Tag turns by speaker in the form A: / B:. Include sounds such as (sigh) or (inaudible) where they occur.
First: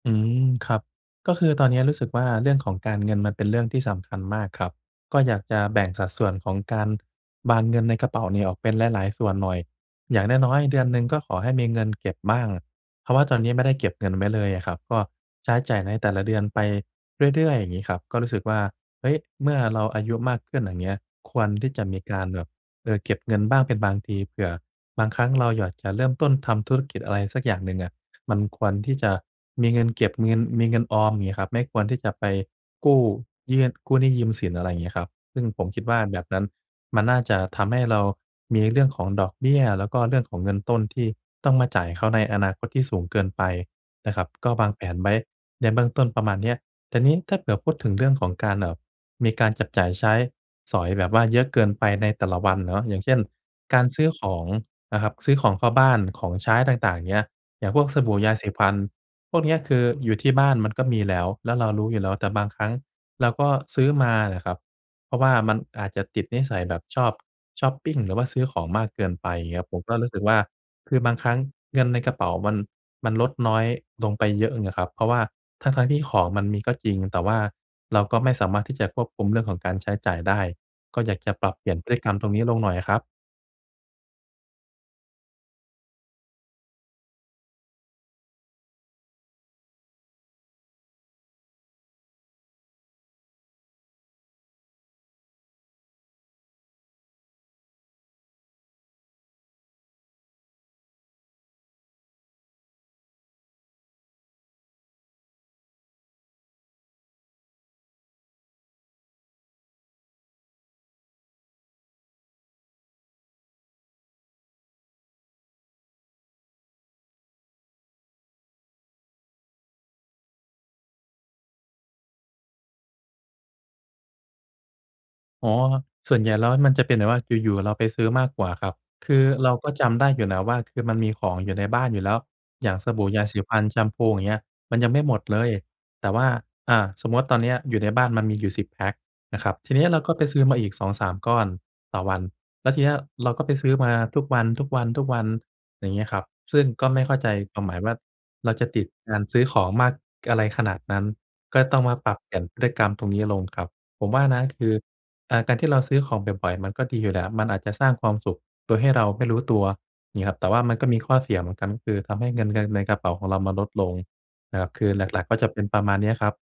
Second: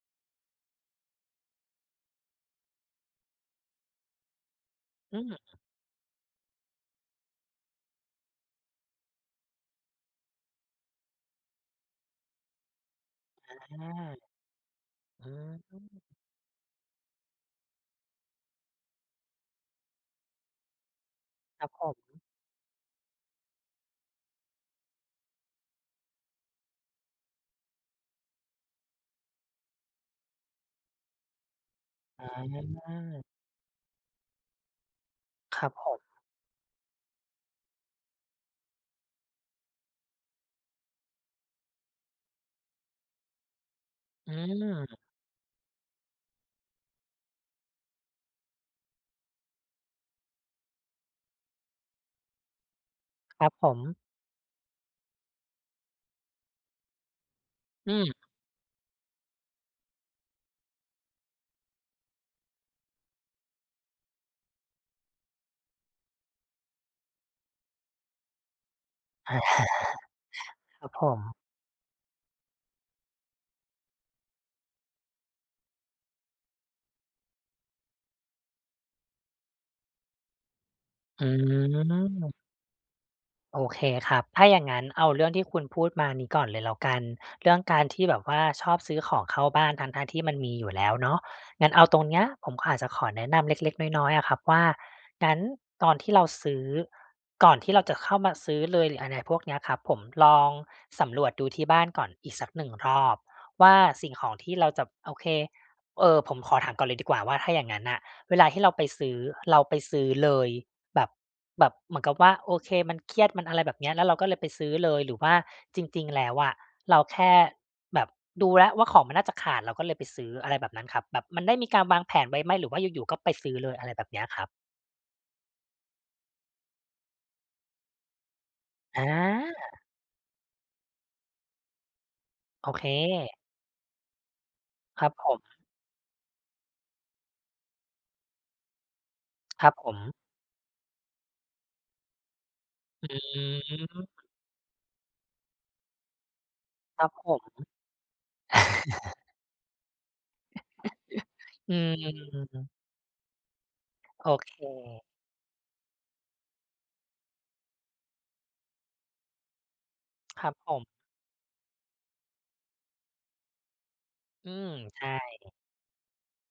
A: อืม ครับ ก็คือตอนเนี้ยรู้สึกว่า เรื่องของการเงินมันเป็นเรื่องที่สำคัญมากครับ
B: อื
A: ก็อยาก
B: ม
A: จะแบ่งสัดส่วนของการวางเงินในกระเป๋านี่ออกเป็นหลาย ๆ ส่วนหน่อย อย่างน้อย ๆ เดือนหนึ่ง ก็ขอให้มีเงินเก็บบ้าง เพราะว่าตอนเนี้ยไม่ได้
B: อ
A: เก็บเงิน
B: า
A: ไว้เลยอะครับ ก็
B: อื
A: ใช้จ่ายใน
B: ม
A: แต่ละเดือนไปเรื่อย ๆ อย่างงี้ครับ ก็รู้สึกว่า เฮ้ย เมื่อเราอายุมากขึ้น อย่างเงี้ย ควรท
B: ค
A: ี
B: ร
A: ่
B: ับ
A: จ
B: ผ
A: ะมีก
B: ม
A: ารแบบ เออ เก็บเงินบ้างเป็นบางที เผื่อบางครั้งเราอยาก จะเริ่มต้นทำธุรกิจอะไรสักอย่างหนึ่งอะ มันควรที่จะมีเงินเก็บ มีเงิน มีเงินออม เงี้ยครับ ไม่ควรที่จะไ
B: อ
A: ปกู้
B: า
A: ยื่น กู้หนี้ยืมสิน อะไรงี้ครับ ซึ่ง
B: ค
A: ผ
B: ร
A: ม
B: ับ
A: คิด
B: ผ
A: ว่า
B: ม
A: แบบนั้นมันน่าจะทำให้เรามีเรื่องของดอกเบี้ย แล้วก็เรื่องของเงินต้นที่ต้องมาจ่ายเขาในอนาคตที่สูงเกินไปน่ะครับ
B: อื
A: ก็วางแผ
B: ม
A: นไว้ในเบื้องต้นประมาณเนี้ย แต่นี้ถ้าเผื่อพูดถึงเรื่องของการแบบมีการจับจ่ายใช้สอยแบบว่าเยอะเกินไปในแต่ละวันเนาะ อย่างเช่น
B: ครับผ
A: การ
B: ม
A: ซื้อของนะครับ ซื้อของเข้าบ้าน ของใช้ต่าง ๆ อย่างเงี้ย อย่างพวก
B: อื
A: สบ
B: ม
A: ู่ ยาสีฟัน พวกเนี้ย คืออยู่ที่บ้านมันก็มีแล้ว แล้วเรารู้อยู่แล้ว แต่บางครั้งเราก็ซื้อมาน่ะครับ เพราะว่ามันอาจจะติดนิสัยแบบชอบชอปปิง หรือว่าซื้อของมากเกินไป อย่างเงี้ย ผมก็รู้สึกว่า
B: (chuckles) ครั
A: ค
B: บ
A: ือ
B: ผ
A: บางครั้
B: ม
A: งเงินในกระเป๋ามัน มันลดน้อยลงไปเยอะเลย อะครับ เพราะว่าทั้ง ๆ ที่ของมันมีก็จริง แต่ว่าเราก็ไม่สามารถที่จะควบคุมเรื่องของการใช้จ่ายได้ ก็อยาก
B: อื
A: จะปรับเปลี่ยนพฤติกรรมตร
B: ม
A: งนี้ลงหน่อยอะครับ
B: โอเคครับ ถ้าอย่างงั้น เอาเรื่องที่คุณพูดมานี้ก่อนเลยแล้วกัน เรื่องการที่แบบว่าชอบซื้อของเข้าบ้าน ทั้ง ๆ ที่มันมีอยู่แล้วเนาะ งั้นเอาตรงเนี้ย ผมอาจจะขอแนะนำเล็ก ๆ น้อย ๆ อะครับว่า งั้นตอนที่เราซื้อ ก่อนที่เราจะเข้ามาซื้อเลยหรืออะไรพวกเนี้ยครับผม ลองสำรวจดูที่บ้านก่อนอีกสัก 1 รอบ ว่าสิ่งของที่เราจะ โอเค เออ ผมขอถามก่อนเลยดีกว่าว่า ถ้าอย่างงั้นน่ะ เวลาที่เราไปซื้อ เราไปซื้อเลย แบบ แบบเหมือนกับว่า โอเค มันเครียด มันอะไรแบบเนี้ย แล้วเราก็เลยไปซื้อเลย หรือว่าจริง ๆ แล้วอะ เราแค่แบบดูแล้วว่าของมันน่าจะขาด เราก็เลยไปซื้อ อะไรแบบนั้นครับ แบบมันได้มีการวางแผนไว้ไหม? หรือว่าอยู่ ๆ ก็ไปซื้อเลย อะไรแบบเนี้ยครับ
A: อ๋อ ส่วนใหญ่แล้วมันจะเป็นแบบว่าอยู่ ๆ เราไปซื้อมากกว่าครับ
B: อ
A: คือเราก็
B: า
A: จำได้อยู่นะว่า คือมันมีของอยู่ในบ้านอยู่แล้ว
B: โ
A: อ
B: อ
A: ย่าง
B: เ
A: สบู่ ยา
B: ค
A: สีฟัน แชมพู อย่างเงี้ย มันยังไม่
B: ครั
A: ห
B: บ
A: มด
B: ผ
A: เลย
B: ม
A: แต่ว่า อ่า สมมติตอนเนี้ยอยู่ในบ้านมันมีอยู่ 10 แพ็กนะครับ
B: คร
A: ท
B: ั
A: ี
B: บ
A: เนี้
B: ผ
A: ยเราก็
B: ม
A: ไปซื้อมาอีก 2-3 ก้อนต่อวัน แล้วทีเนี้ย
B: อื
A: เราก็ไปซื้อมาทุ
B: ม
A: กวัน ๆ ๆ อย่างเงี้ยครับ ซึ่งก็ไม
B: ค
A: ่
B: รั
A: เข
B: บ
A: ้าใ
B: ผ
A: จ
B: ม
A: ความหมายว่า เราจะติดกา
B: (chuckles)
A: รซื้อของมากอะไรขนาดนั้น
B: (chuckles)
A: ก็
B: อื
A: ต้องมาปรับเปลี่ยนพฤต
B: ม
A: ิกรรมตรงนี้ลงครับ ผมว่า
B: โอ
A: นะ
B: เค
A: คือ อ่า การที่เราซื้อของบ่อย ๆ มันก็ดีอยู่แหละ มันอาจจะสร้างความสุขโดยให้เราไม่รู้ตัว อย่างงี้ครับ
B: ค
A: แต่
B: รั
A: ว
B: บ
A: ่า
B: ผ
A: มันก
B: ม
A: ็มีข้อเสียเหมือนกัน ก็คือทำให้เงิน เงินในกระเป๋าของเรามันลดลง
B: อื
A: นะครั
B: ม
A: บ คือ
B: ใช
A: ห
B: ่
A: ลัก ๆ ก็จะเป็นประมาณเนี้ยครับ